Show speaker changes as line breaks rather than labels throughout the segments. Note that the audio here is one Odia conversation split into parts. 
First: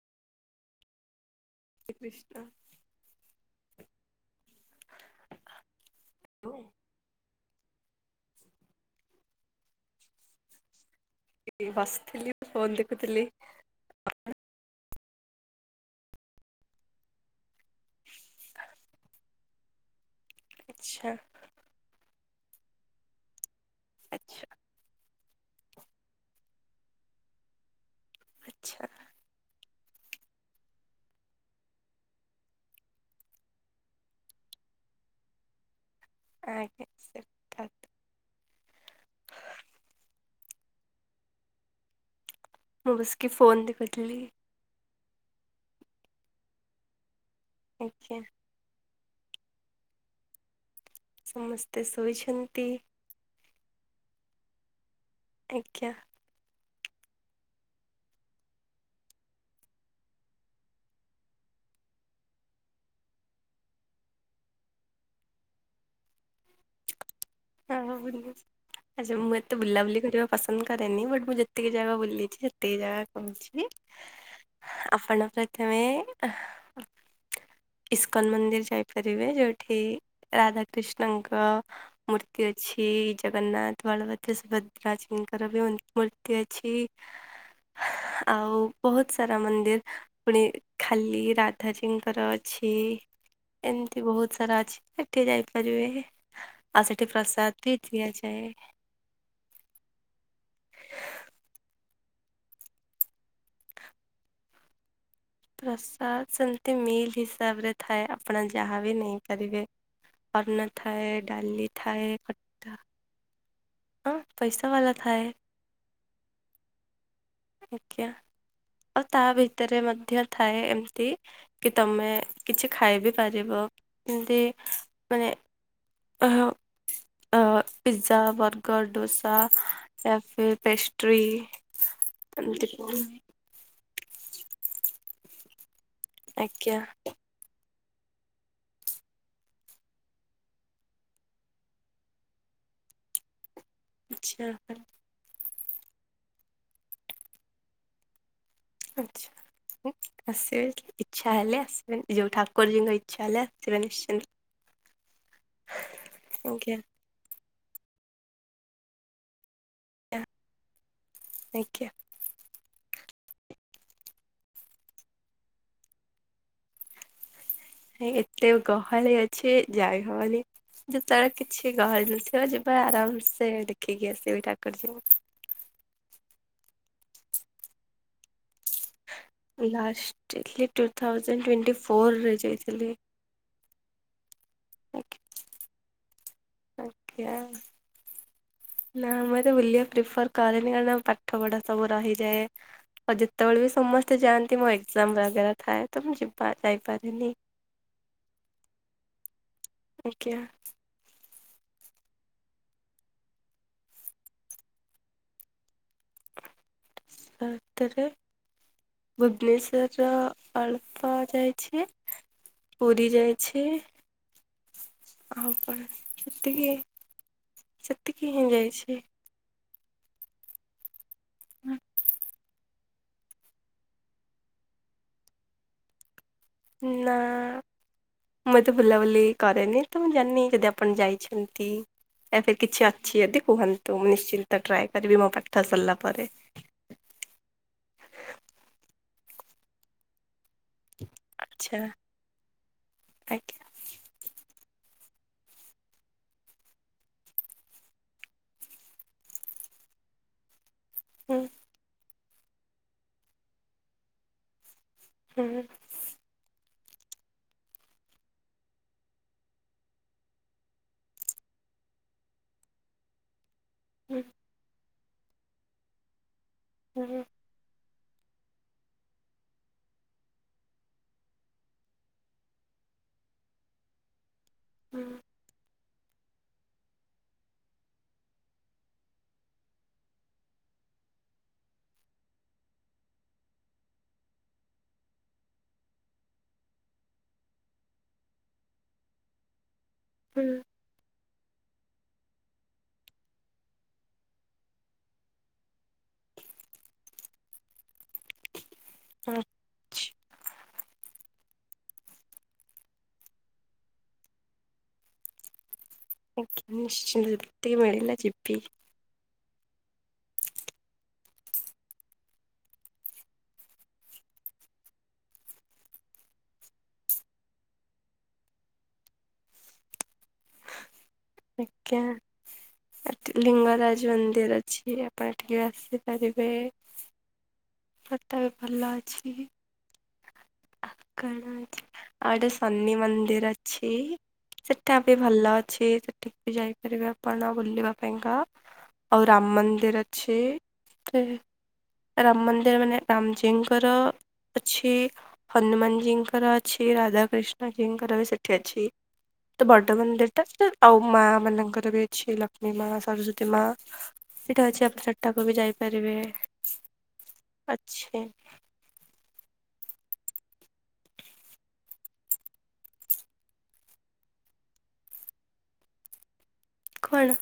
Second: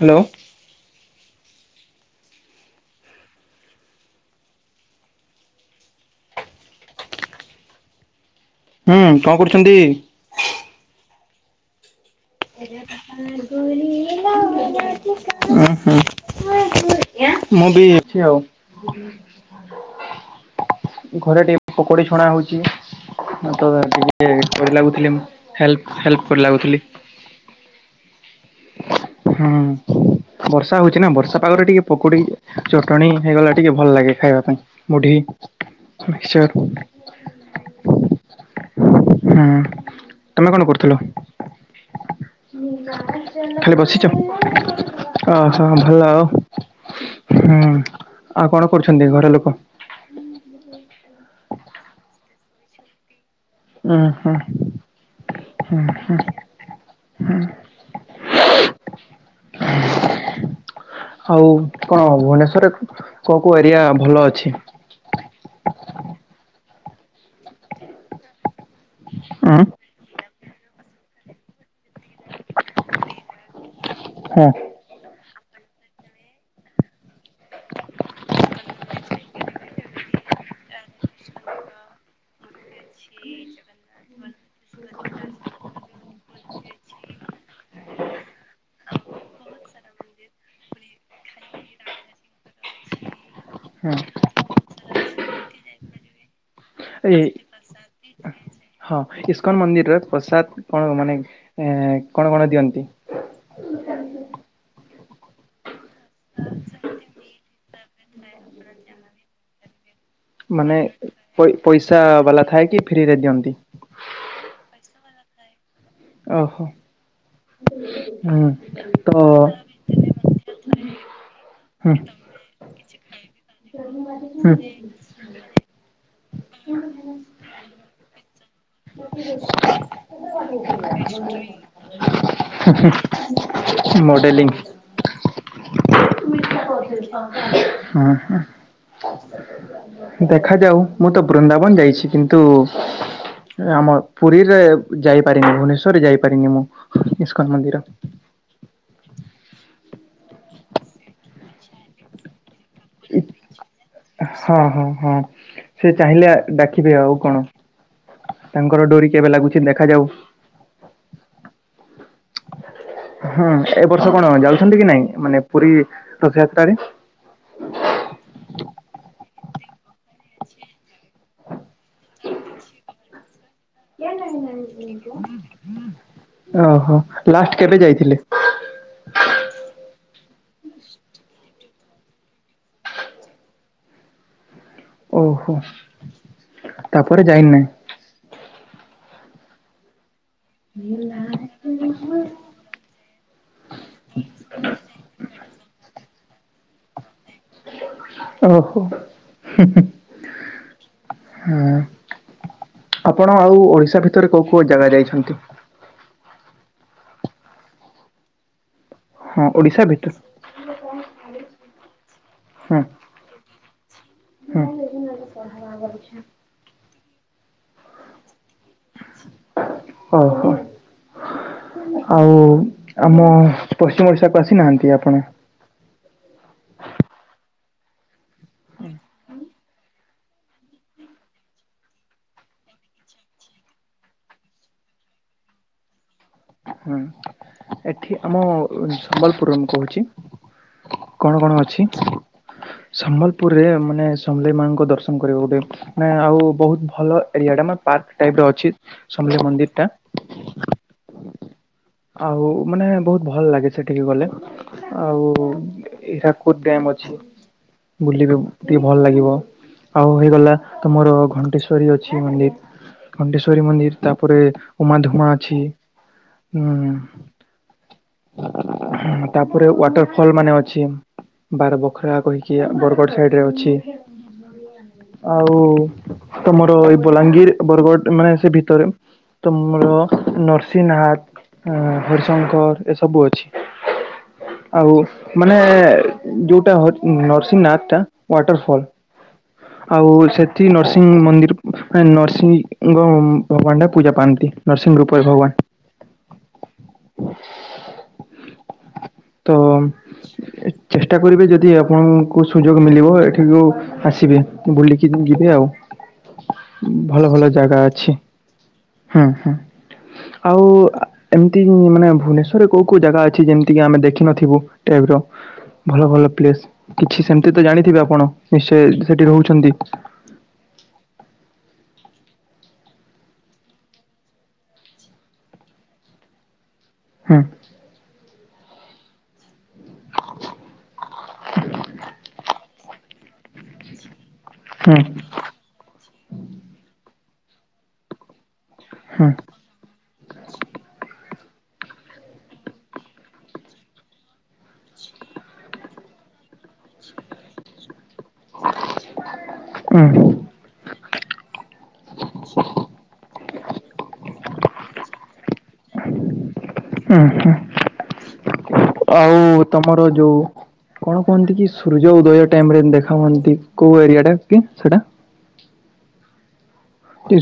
ହ୍ୟାଲୋ।
ହରେ କ୍ରିଷ୍ଣା।
ହୁଁ କଣ କରୁଛନ୍ତି?
ବସିଥିଲି।
[inaudible]
ଫୋନ୍ ଦେଖୁଥିଲି।
ମୁଁ ବି ଅଛି ଆଉ
ଆଚ୍ଛା
ଘରେ ଟିକେ ପକୋଡ଼ି ଛଣା ହଉଛି ତ
ଆଚ୍ଛା
ଟିକେ ଲାଗୁଥିଲି ମୁଁ ହେଲ୍ପ ହେଲପ କରି ଲାଗୁଥିଲି।
ଆଚ୍ଛା।
ହଁ। ବର୍ଷା ହଉଛି ନା ବର୍ଷା ପାଗରେ ଟିକେ ପକୋଡି ଚଟଣି ହେଇଗଲା ଟିକେ ଭଲ ଲାଗେ ଖାଇବା ପାଇଁ। ମୁଢି
ଆଜ୍ଞା ସେ କଥା।
ମିକ୍ସଚର ହୁଁ ତମେ କଣ କରୁଥିଲ?
ନମସ୍କା
ଖାଲି ବସିଛ। ଓହୋ ଭଲ ଆଉ ହୁଁ
ଆଜ୍ଞା
ଆଉ କଣ କରୁଛନ୍ତି ଘରଲୋକ?
ସମସ୍ତେ ଶୋଇଛନ୍ତି।
ଅହ ହୁଁ
ଆଜ୍ଞା
ହୁଁ। ହୁଁ। ଆଉ କଣ ଭୁବନେଶ୍ଵରରେ କୋଉ କୋଉ ଏରିଆ ଭଲ ଅଛି?
ହଁ, ହଁ, ହଁ ଯେ ମୁଁ ଏତେ
ଉଁ
ବୁଲା ବୁଲି କରିବା ପସନ୍ଦ କରେନି ବଟ ମୁଁ ଯେତିକି ଜାଗା ବୁ ବୁଲିଛି ଯେତିକି ଜାଗା କହୁଛି
ହଁ
ଆପଣ ପାଇଁ ତମେ ଇସ୍କନ ମନ୍ଦିର ଯାଇପାରିବେ ଯୋଉଠି ରାଧାକ୍ରିଷ୍ଣଙ୍କ ମୂ ର୍ତି ଅଛି ଜଗନ୍ନାଥ, ବଳଭଦ୍ର, ସୁଭଦ୍ରାଜି ଙ୍କର ବି ମୂର୍ତ୍ତି ଅଛି। ଆଉ ବହୁତ ସାରା ମନ୍ଦିର। ପୁଣି ଖାଲି ରାଧାଜୀଙ୍କର ଅଛି।
ହଁ
ଏମିତି ବହୁତ ସାରା ଅଛି ଏଠି ଯାଇପାରିବେ। ଆଉ ସେଠି
ଏ
ପ୍ରସାଦ ବି ଦିଆଯାଏ।
ହଁ ଇସ୍କନ ମନ୍ଦିରେ ପ୍ରସାଦ କଣ ମାନେ ଏଁ କଣ କଣ ଦିଅନ୍ତି?
ପ୍ରସାଦ ସେମିତି ମିଲ୍ ହିସାବରେ ଥାଏ ଆପଣ ଯାହାବି ନେଇପାରିବେ। ଅନ୍ନ
ମାନେ
ଥାଏ
ପଇ
ଡାଲି
ପଇସା
ଥାଏ
ବାଲା ଥାଏ କି ଫ୍ରି ରେ ଦିଅନ୍ତି?
ଅଁ ପଇସା ବାଲା ଥାଏ।
ଓହୋ।
ଆଜ୍ଞା
ହୁଁ
ଆଉ
ତ
ତା ଭିତରେ ମଧ୍ୟ ଥାଏ ଏମିତି କି
ହୁଁ
ତମେ କିଛି ଖାଇ ବିି ପାରିବ ଏମିତି
ହୁଁ
ମାନେ
[unintelligible]
ଆ pizza burger dosa cafe pastry. ଏମିତି
ମଡ଼େଲିଂ।
ଆଜ୍ଞା।
ହୁଁ ହୁଁ। କା ଦେଖାଯାଉ ମୁଁ ତ ବୃନ୍ଦାବନ୍ ଯାଇଛି କିନ୍ତୁ ଆମ
ଆଚ୍ଛା
ପୁରୀରେ ଯାଇପାରିନି ଭୁବନେଶ୍ୱରରେ ଯାଇପାରିନି ମୁଁ ଇସ୍କନ ମନ୍ଦିର।
ଆଚ୍ଛା। ଆସିବେ ଇଚ୍ଛା ହେଲେ ଆସିବେ ଯୋଉ ଠାକୁରଜୀଙ୍କ ଇଚ୍ଛା ହେଲେ ଆସିବେ ନିଶ୍ଚି
ହଁ ହଁ ହଁ ସେ ଚାହିଁଲେ
ଆଜ୍ଞା।
ଡ଼ାକିବେ ଆଉ କଣ। ତାଙ୍କର ଡୋରି କେବେ ଲାଗୁଛି ଦେଖାଯାଉ।
ଆଗ୍ୟା।
ହଁ ଏ ବର୍ଷ କଣ ଯାଉଛନ୍ତି କି ନାଇଁ ମାନେ ପୁରୀ ରଥଯାତ୍ରାରେ?
ନାଇଁ ଏତେ ଗହଳି ଅଛି ଯାଇ ହବନି। ଯେତେବେଳେ କିଛି ଗହଳି ନଥିବ ଯିବା ଆରାମ ସେ ଦେଖିକି ଆସିବି ଠା
ଓହୋ, ଲାଷ୍ଟ୍ କେବେ ଯାଇଥିଲେ?
ଲାଷ୍ଟ୍ ଯାଇଥିଲି ଟୁ ଥାଉଜେଣ୍ଟ୍ ଟୋଣ୍ଟି ଫୋର୍ ରେ ଯାଇଥିଲି।
ଓହୋ। ତାପରେ
ଆଜ୍ଞା
ଯାଇନାହିଁ।
ନା ମୁଁ ଏତେ ବୁଲିବା ପ୍ରିଫର୍ କରେନି କାରଣ ପାଠପଢ଼ା ସବୁ ରହିଯାଏ। ଆଉ ଯେତେବେଳେ ବି ସମସ୍ତେ ଯାଆନ୍ତି ମୋ ଏକ୍ଜାମ୍ ବଗେରା ଥାଏ ତ ମୁଁ ଯିବା ଯାଇପାରେନି।
ଓହୋ।
ଆଜ୍ଞା।
ହୁଁ ଆପଣ ଆଉ ଓଡ଼ିଶା ଭିତରେ କୋଉ କୋଉ ଜାଗା ଯାଇଛନ୍ତି?
ବାତ୍ ରେ
ହଁ ଓଡ଼ିଶା
ଭୁବନେଶ୍ଵର
ଭିତରେ।
ର ଅଳ୍ପ ଯାଇଛି
ହୁଁ।
ପୁରୀ ଯାଇ ଛି ଆଉ [unintelligible] ତିକି ସେତିକି ହିଁ ଯାଇଛି।
ଓହୋ।
ନା
ଆଉ ଆମ ପଶ୍ଚିମ ଓଡ଼ିଶାକୁ ଆସିନାହାନ୍ତି ଆପଣ?
ନାଁ। ମୁଁ ଏତେ ବୁଲାବୁଲି କରେନି ତ ମୁଁ ଜାଣିନି ଯଦି ଆପଣ ଯାଇଛନ୍ତି ଏବେ କିଛି ଅଛି ଯଦି କୁହନ୍ତୁ? ମୁଁ ନିଶ୍ଚିନ୍ତ ଟ୍ରାଏ କରିବି ମୋ ପାଠ ସରିଲା ପରେ।
ହୁଁ ଏଠି ଆମ ସମ୍ବଲପୁର ମୁଁ କହୁଛି? କଣ କଣ
ଆଚ୍ଛା
ଅଛି ସମ୍ବଲପୁରରେ
ଆଜ୍ଞା
ମାନେ ସମଲେଇ ମାଙ୍କ ଦର୍ଶନ କରିବାକୁ ଗୋଟେ ନା ଆଉ ବହୁତ ଭଲ ଏରିଆ ଟା ମେ ପାର୍କ ଟାଇପ୍ ର ଅଛି। ସମଲେଇ ମନ୍ଦିର ଟା।
ହୁଁ।
ଆଉ ମାନେ ବହୁତ ଭଲ ଲାଗେ ସେଠିକି ଗଲେ। ଆଉ
ହୁଁ
ଏଇଟା କୋ ଡ୍ୟାମ୍ ଅଛି। ବୁଲିବେ ଟିକେ ଭଲ ଲାଗିବ। ଆଉ ହେଇଗଲା ତମର ଘଣ୍ଟେଶ୍ଵରୀ ଅଛି ମନ୍ଦିର। ଘଣ୍ଟେଶ୍ଵରୀ ମନ୍ଦିର
ହୁଁ
ତାପରେ ଉମା ଧୁଆ ଅଛି। ଉଁ
ହୁଁ
ତାପରେ ୱାଟର ଫଲ୍ ମାନେ ଅଛି। ବାର ବଖରା କହିକି ବରଗଡ଼ ସାଇଡ଼ରେ ଅଛି।
ହୁଁ।
ଆଉ ତମର ଏଇ ବଲାଙ୍ଗୀର ବରଗଡ଼ ମାନେ ସେ ଭିତରେ। ତମର ନରସିହନାଥ ହରିଶଙ୍କର ଏସବୁ ଅଛି। ଆଉ ମାନେ ଯୋଉଟା ନରସିଂହନାଥ ଟା ୱାଟର ଫଲ। ଆଉ
ହୁଁ
ସେଠି ନରସିଂହ ମନ୍ଦିର ନରସିଂହ ଭଗବାନ ଟା ପୂଜା ପାନ୍ତି। ନରସିଂହ ରୂପରେ ଭଗବାନ। ତ
ଆଚ୍ଛା।
ଚେଷ୍ଟା କରିବେ ଯଦି ଆପଣ କ ସୁଯୋଗ ମିଳିବ ଏଠିକୁ ଆସିବେ ବୁଲିକି ଯିବେ ଆଉ।
ଆଜ୍ଞା
ଭଲ
ନିଶ୍ଚିୟ
ଭଲ
ଯେତିକି
ଜାଗା ଅଛି
ମିଳିଲା ଯିବି।
ହୁଁ ହୁଁ ଆଉ ଏମିତି ମାନେ ଭୁବନେଶ୍ଵରରେ କୋଉ କୋଉ ଜାଗା ଅଛି ଯେମିତି କିି ଆମେ ଦେଖିନଥିବୁ ଟାଇପ୍ ର? ଭଲ ଭଲ ପ୍ଲେସ୍‌ କିଛି ସେମତି ତ ଜାଣିଥିବେ ଆପଣ ନିଶ୍ଚୟ ସେଠି ରହୁଛନ୍ତି।
ଆଜ୍ଞା। ଲିଙ୍ଗରାଜ ମନ୍ଦିର ଅଛି। ଆପଣ ଏଠିକେ ଆସିପାରିବେ।
ହୁଁ।
ଫଟା ବି ଭଲ ଅଛି। ଆଉ କଣ ଅ ଆଉ ଗୋଟେ ସନି ମନ୍ଦିର ଅଛି। ସେଟା
ହୁଁ
ବି ଭଲ ଅଛି। ସେଠିକି ବି ଯାଇପାରିବେ ଆପଣ ବୁଲିବା ପାଇଁକା। ଆଉ
ହୁଁ
ରାମ ମନ୍ଦିର ଅଛି ରାମ ମନ୍ଦିର ମାନେ ରାମଜୀଙ୍କର ଅଛି ହନୁମାନ ଜୀଙ୍କର ଅଛି। ରାଧା କୃିଷ୍ଣ ଜୀଙ୍କର ବି ସେ ଠି ଅଛି। ତ
ହୁଁ
ବର୍ଟମାନ ଲେଟା ଆଉ ମା ମାନଙ୍କର ବି ଅଛି ଲକ୍ଷ୍ମୀ ମା ସରସ୍ଵତୀ ମା। ସେଇଟା ଅଛି ଆପଣ ସେଟାକୁ ବି ଯାଇପାରିବେ?
ହୁଁ
ଅଛି
ହୁଁ ଆଉ ତମର ଯୋଉ କଣ କୁହନ୍ତି କି ସୂର୍ଯ୍ୟ ଉଦୟ ଟାଇମ୍ ରେ ଦେଖା ହୁଅନ୍ତି। କୋଉ ଏରିଆ ଟା କି ସେଟା?
କଣ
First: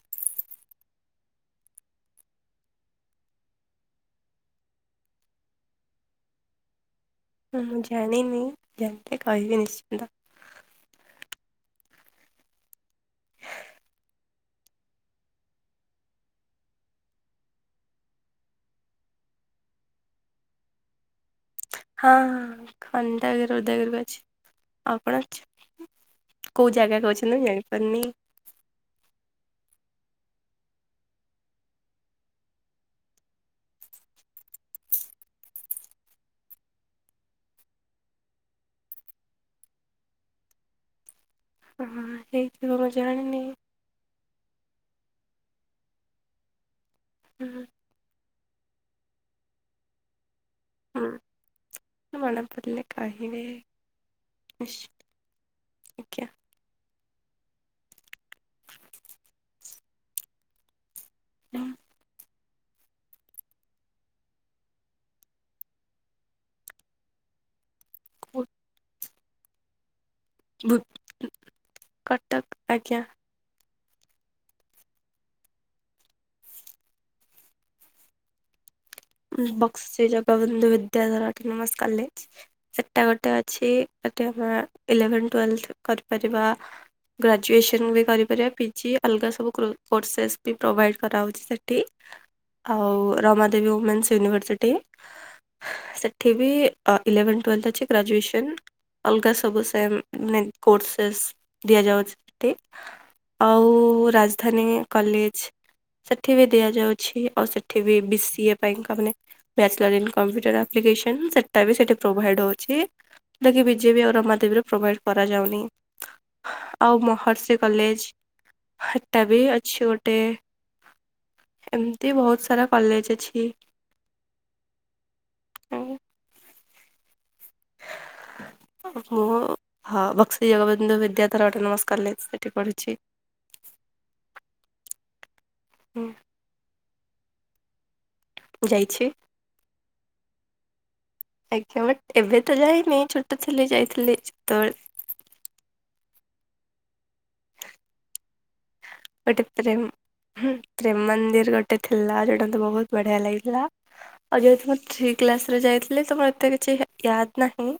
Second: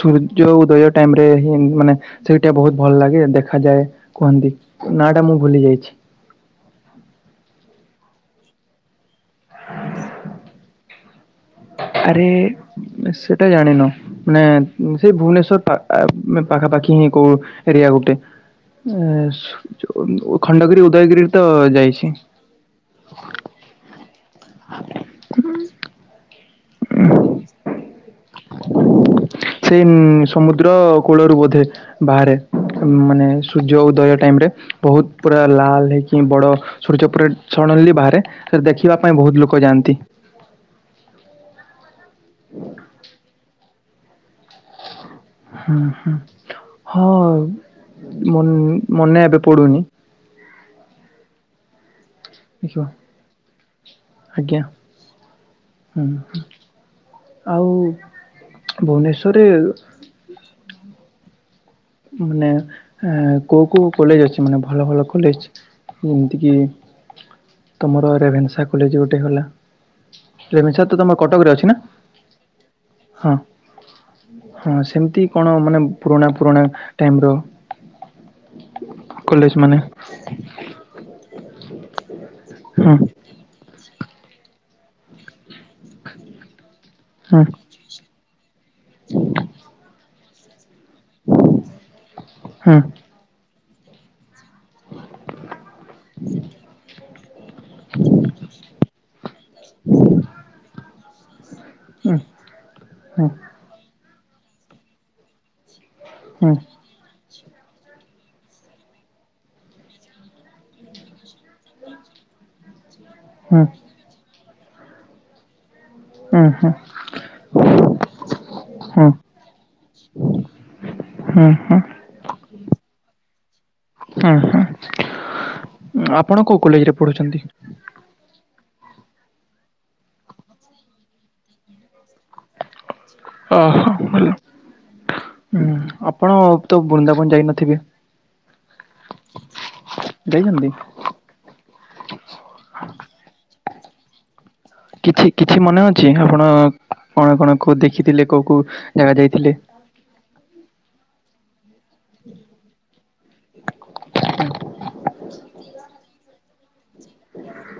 ସୂର୍ଯ୍ୟ ଉଦୟ ଟାଇମ୍ ରେ ହିଁ ମାନେ ସେଇଟା ବହୁତ ଭଲ ଲାଗେ ଦେଖାଯାଏ। କୁହନ୍ତି ନା ଟା ମୁଁ ଭୁଲି ଯାଇଛି।
ହୁଁ ଜାଣିନି ଜାଣିିଲେ କହିବି ନିଶ୍ଚିନ୍ତ।
ଆରେ ସେଟା ଜାଣିନ? ନାଇଁ ସେଇ ଭୁବନେଶ୍ଵର ପାଖାପାଖି ହିଁ କୋଉ ଏରିଆ ଗୋଟେ। ଏ ଖଣ୍ଡଗିରି ଉଦୟଗିରିରେ ତ ଯାଇ
ହଁଁ ଖଣ୍ଡଗିରି ଉଦୟଗିରି କୁ ଅଛି। ଆପଣ? କୋଉ ଜାଗା କହୁଛନ୍ତି ମୁଁ ଜାଣିପାରୁନି।
[unintelligible] ସମୁଦ୍ର କୂଳରୁ ବୋଧେ। ବାହାରେ ମାନେ ସୂର୍ଯ୍ୟ ଉଦୟ ଟାଇମ୍ ରେ, ବହୁତ୍ ପୁରା ଲାଲ ହେଇକି ବଡ ସୂର୍ଯ୍ୟ ପୁରା ସଡନଲି ବାହାରେ ତାକୁ ଦେଖିବା ପାଇଁ ବହୁତ ଲୋକ ଯାଆନ୍ତି।
ହଁ ହେଇଥିବ ମୁଁ ଜାଣିନି।
ହୁଁ ହୁଁ ହଁ
ହୁଁ
ମନ ମନେ ଏବେ ପଡୁନି।
[unintelligible] ମନେ ପଡ଼ିଲେ
ଦେଖିବା
କହିିବେ।
ଆଜ୍ଞା
ନିଶ୍ଚେ
ହୁଁ
ଆଜ୍ଞା।
ଆଉ ଭୁବନେଶ୍ଵରରେ
ହୁଁ
ମାନେ କୋଉ କୋଉ କଲେଜ ଅଛି ମାନେ ଭଲ ଭଲ କଲେଜ? ଯେମିତିକି ତମର ରେଭେନ୍ସା କଲେଜ ଗୋଟେ ଗଲା।
ଭୁ
ରେଭେନ୍ସା ତ ତମର କଟକରେ ଅଛି ନା?
କଟକ ଆଜ୍ଞା
ହଁ। ହଁ ସେମତି କଣ ମାନେ ପୁରୁଣା ପୁରୁଣା ଟାଇମ୍ ର କଲେଜ ମାନେ
ବକ୍ସି ଜଗବନ୍ଧୁ ବିଦ୍ୟାଧର ଅଟୋନୋମସ୍ କଲେଜ୍।
ହୁଁ
ସେଟା ଗୋଟେ ଅଛି। [unintelligible] ଇଲେଭେନ୍, ଟୁଏଲଥ କରିପାରିବା
ହୁଁ
ଗ୍ରାଜୁଏସନ ବି କରିପାରିବା। ପି ପିଜି ଅଲଗା ସବୁ କୋ କୋର୍ସସେ ବି ପ୍ରୋଭାଇଡ଼ କରାହଉଚି ସେଠି।
ହୁଁ ହୁଁ
ଆଉ ରମା [unintelligible] ଉମେନ୍ସ ୟୁନିଭର୍ସିଟ। ସେଠି ବି ଅ ଇଲେଭନଥ, ଟୁଏଲଥ ଅଛି ଗ୍ରାଜୁଏସନ୍ ଅଲଗା ସବୁ ସେମ କୋର୍ସସେ ଦିଆଯାଉଚି ସେଠି।
ହୁଁ
ଆଉ ରାଜଧାନୀ କଲେଜ୍ ସେଠି ବି
ହୁଁ ହୁଁ ହୁଁ ହୁଁ
ଦିଆଯାଉଛି। ଆଉ ସେଠି BCA [unintelligible] bachelor in computer application ସେଟା ବି ସେଠି ପ୍ରୋଭାଇଡ଼ ହଉଚି। ଯୋଉଟାକି ବିଜେପି ଆଉ ରମାଦେବୀରେ ପ୍ରୋଭାଇଡ଼ କରାଯାଉନି। ଆଉ ମହର୍ଷି କଲେଜ୍
ହୁଁ
ହେଟା ବି ଅଛି ଗୋଟେ।
ହୁଁ ହୁଁ
ଏମତି ବହୁତ ସାରା କଲେଜ୍ ଅଛି।
ହୁଁ ହୁଁ। ଆପଣ କୋଉ କଲେଜରେ ପଢୁଛନ୍ତି?
[unintelligible] ମୁଁ ହଁ ବକ୍ସି ଜଗବନ୍ଧୁ ବିଦ୍ୟାଥର ଅଟୋନମୋସ୍ କଲେଜ୍ ସେଠି ପଢୁଚି।
ହଁ ହଁ। ଆପଣ ତ ବୃନ୍ଦାବନ ଯାଇନଥିବେ?
ଯାଇଛି।
ଯାଇଛନ୍ତି?
ଆଜ୍ଞ। ବଟ୍ ଏବେ ତ ଯାଇନି। ଛୋଟ ଥିଲେ ଯାଇଥିଲି। ଯେତେବେଳେ
କିଛି, କିଛି ମନେ ଅଛି? ଆପଣ କଣ, କଣ କଉ ଦେଖିଥିଲେ କୋଉ କୋଉ? ଜାଗା
ଗୋଟେ
ଯାଇଥିଲେ
ପ୍ରେମ୍ ପ୍ରେମ ମନ୍ଦିର ଗୋଟେ ଥିଲା ଯୋଉଟା ତ ବହୁତ୍ ବଢିଆ ଲାଗିଥିଲା। ଆଉ ଯେହେତୁ ମୁଁ ଥ୍ରୀ କ୍ଲାସ ରେ ଯାଇଥିଲି ତ ମତେ କିଛି ୟାଦ୍ ନାହିଁ।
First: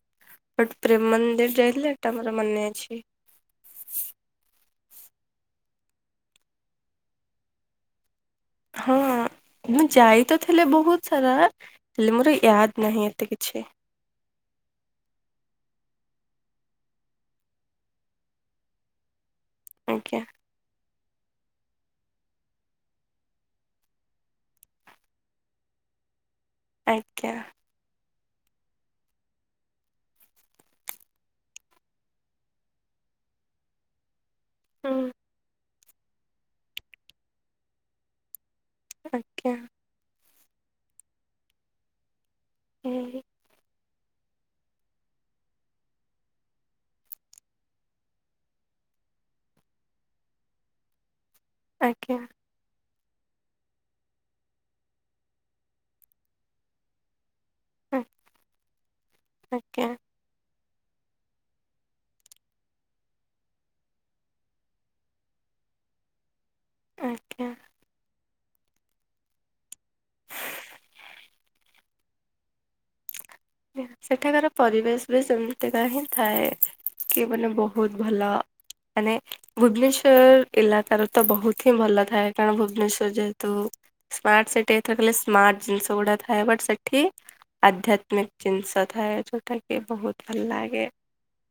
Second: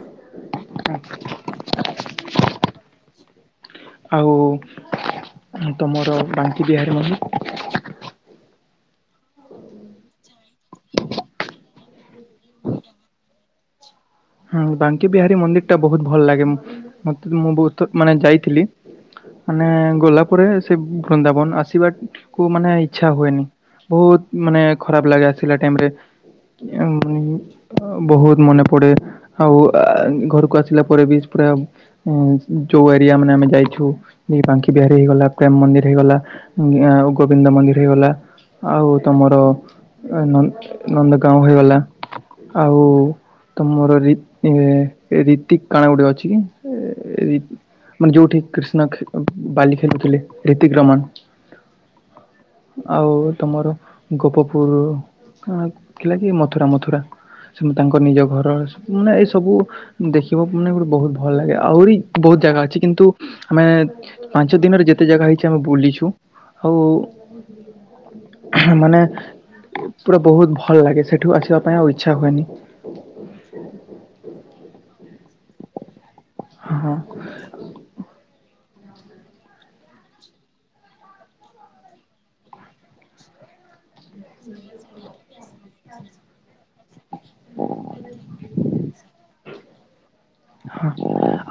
ବଟ୍ ପ୍ରେମ୍ ମନ୍ଦିର ଯାଇଥିଲି ଏଟା ମୋର ମନେ ଅଛି।
ଆଉ ତମର ବାଙ୍କି ବିହାରୀମନ୍ଦିର୍
ହଁ ମୁଁ ଯାଇ ତ ଥିଲି ବହୁତ ସାରା ହେଲେ ମୋର ୟାଦ ନାହିଁ ଏତେ କିଛି।
ହୁଁ ବାଙ୍କି ବିହାରୀ ମନ୍ଦିର ଟା ବହୁତ୍ ଭଲ୍ ଲାଗେ। ମୁଁ ବହୁତ୍ ମାନେ ଯାଇଥିଲି। ମାନେ
ଆଜ୍ଞା
ଗଲା ପରେ ସେ ବୃନ୍ଦାବନ ଆସିବାକୁୁ ମାନେ ଇଚ୍ଛା ହୁଏନି। ବହୁତ୍ ମାନେ ଖରାପ ଲାଗେ ଆସିଲା ଟାଇମ୍ ରେ।
ଆଜ୍ଞା
[unintelligible] ବହୁତ୍ ମନେ ପଡ଼େ। ଆଉ ଆ ଘରକୁ ଆସିଲା ପରେ ବି ପୁରା ଉଁ ଯୋଉ ଏରିଆ ମାନେ ଆମେ ଯାଇଛୁ ବାଙ୍କୀ ବିହାରୀ
ହୁଁ
ହେଇଗଲା, ପ୍ରେମ ମନ୍ଦିର ହେଇଗଲା, ଗୋବିନ୍ଦ ମନ୍ଦିର ହେଇଗଲା। ଆଉ ତମର
ଆଜ୍ଞା
ନନ୍ଦଗାଁଓ ହେଇଗଲା। ଆଉ
ହୁଁ
ତମର ରୀତି ରୀତିକ କାଣା ଗୋଟେ ଅଛି। ରୀତି ମାନେ ଯୋଉଠି କ୍ରିଷ୍ଣା ବାଲି ଖେଳୁଥିଲେ ରିତିକ ରମନ।
ଆଜ୍ଞା।
ଆଉ ତମର ଗୋପପୁର। ଥିଲା କି ମଥୁରା ମଥୁରା ସେ
ହୁଁ
ତାଙ୍କ ନିଜ ଘର ମାନେ ଏ ସବୁ
ଆଜ୍ଞା
ଦେଖିବା ମାନେ ଗୋଟେ ବହୁତ ଭଲ ଲାଗେ ଆହୁରି ବହୁତ ଜାଗା ଅଛି କିନ୍ତୁ ଆମେ ପାଞ୍ଚ ଦିନରେ ଯେତେ ଜାଗା ହେଇଛି ଆମେ ବୁଲିଛୁ ଆଉ
ଆଜ୍ଞା
ମାନେ ପୁରା ବହୁତ ଭଲ ଲାଗେ ସେଠୁ ଆସିବା ପାଇଁ ଆଉ ଇଚ୍ଛା ହୁଏନି।
ସେଠାକାର ପରିବେଶ ବି ସେମିତିକାା ହିଁ ଥାଏ
ହଁ।
କି ମାନେ ବହୁ ବହୁତ ଭଲ। ମାନେ ଭୁବନେଶ୍ବର ଇଲାକାର ର ତ ବହୁତ ହିଁ ଭଲ ଥାଏ କାରଣ ଭୁବନେଶ୍ବର ଯେହେତୁ ସ୍ମାର୍ଟ ସେଟି ଏଥିରେ କହିଲଲେ ସ୍ମାର୍ଟ ଜିନିଷ ଗୁଡାକ ଥାଏ ବଟ୍ ସେଠି ଆଧ୍ୟାତ୍ମିକ। ଜିନିଷ ଥାଏ ଛୋଟ୍ ଆଜ୍ଞା ବହୁତ ଭଲ। ଲାଗେ
ହଁ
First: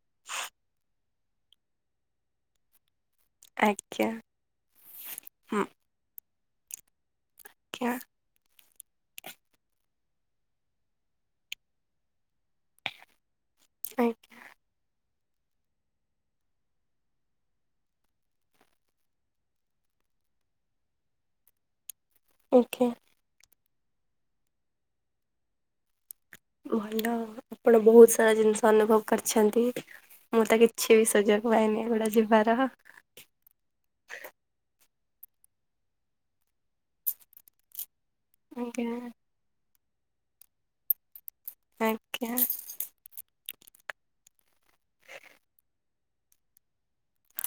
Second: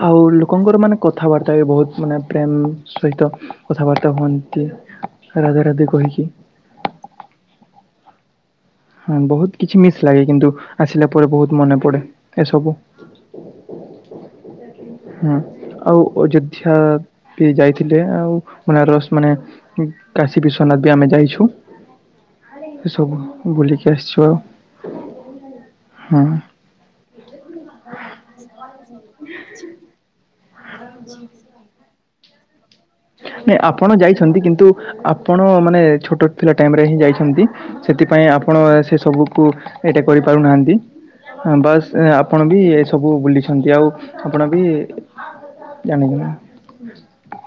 ଆଉ ଲୋକଙ୍କର ମାନେ କଥାବାର୍ତ୍ତା ବି ବହୁତ ମାନେ ପ୍ରେମ୍ ସହିତ।
ଆଜ୍ଞା
କଥାବାର୍ତ୍ତା ହୁଅନ୍ତି
ହଁ
ରାଧା ରାଧି କହିକି।
ଆଜ୍ଞା।
ହଁ ବହୁତ କିଛି ମିସ୍ ଲାଗେ କିନ୍ତୁ ଆସିଲା ପରେ ବହୁତ ମନେ ପଡେ। ଏସବୁ ହୁଁ। ଆଉ ଅଯୋଧ୍ୟା କିଏ ଯାଇଥିଲେ ଆଉ ବନାରସ ମାନେ କାଶୀ ବିଶ୍୍ୱନାଥ ବି ଆମେ ଯାଇଛୁ।
ଆଜ୍ଞା
ଏ ସବୁ ବୁଲିିକି ଆସିଛୁ ଆଉ ହୁଁ।
ଭଲ ଆପଣ ବହୁତ ସାରା ଜିନିଷ ଅନୁଭବ କରିଛନ୍ତି। ମୁଁ ତ କିଛି ବି ସୁଯୋଗ ପାଇନି ଏଗୁଡା ଯିବାର।
ନାଇଁ ଆପଣ ଯାଇଚନ୍ତି କିନ୍ତୁ ଆପଣ ମାନେ ଛୋଟ ଥିଲା ଟାଇମ ରେ ହିଁ ଯାଇ ଚନ୍ତି। ସେଥିପାଇଁ ଆପଣ
ଆଜ୍ଞା
ସେ ସବୁକୁ ଏଇଟା କରିପାରୁନାହାନ୍ତି। ହ ବାସ୍
ଆଜ୍ଞା
ଆପଣ ବି ଏ ସବୁ ବୁଲିଚନ୍ତି ଆଉ। ଆପଣ ବି ଜାଣି ନ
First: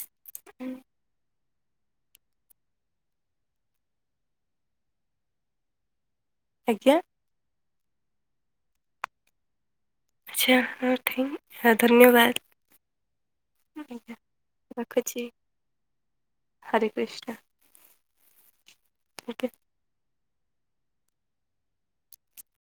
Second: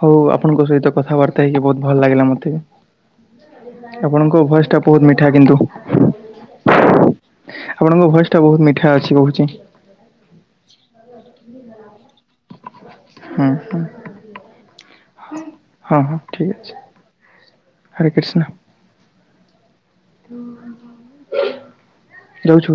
ହଉ ଆପଣଙ୍କ ସହିତ କଥାବାର୍ତ୍ତା। ହେଇକି ବହୁ ଭଲ ଲାଗିଲା ମତେ। ଆପଣଙ୍କ ଭଏସ ଟା ବହୁତ ମିଠା କିନ୍ତୁ।
ଆଜ୍ଞା।
ଆପଣଙ୍କ ଭଏସ ଟା ବହୁତ ମିଠା ଅଛି କହୁଛି।
[unintelligible] ଧନ୍ୟବାଦ।
ହଁ ହଁ।
ଆଜ୍ଞା ରଖୁଛି
ହଁ ଠିକ୍ ଅଛି
ହରେ କୃଷ୍ଣ।
ହରେ କୃଷ୍ଣ।
ଉତେ।
ଯାଉଛୁ।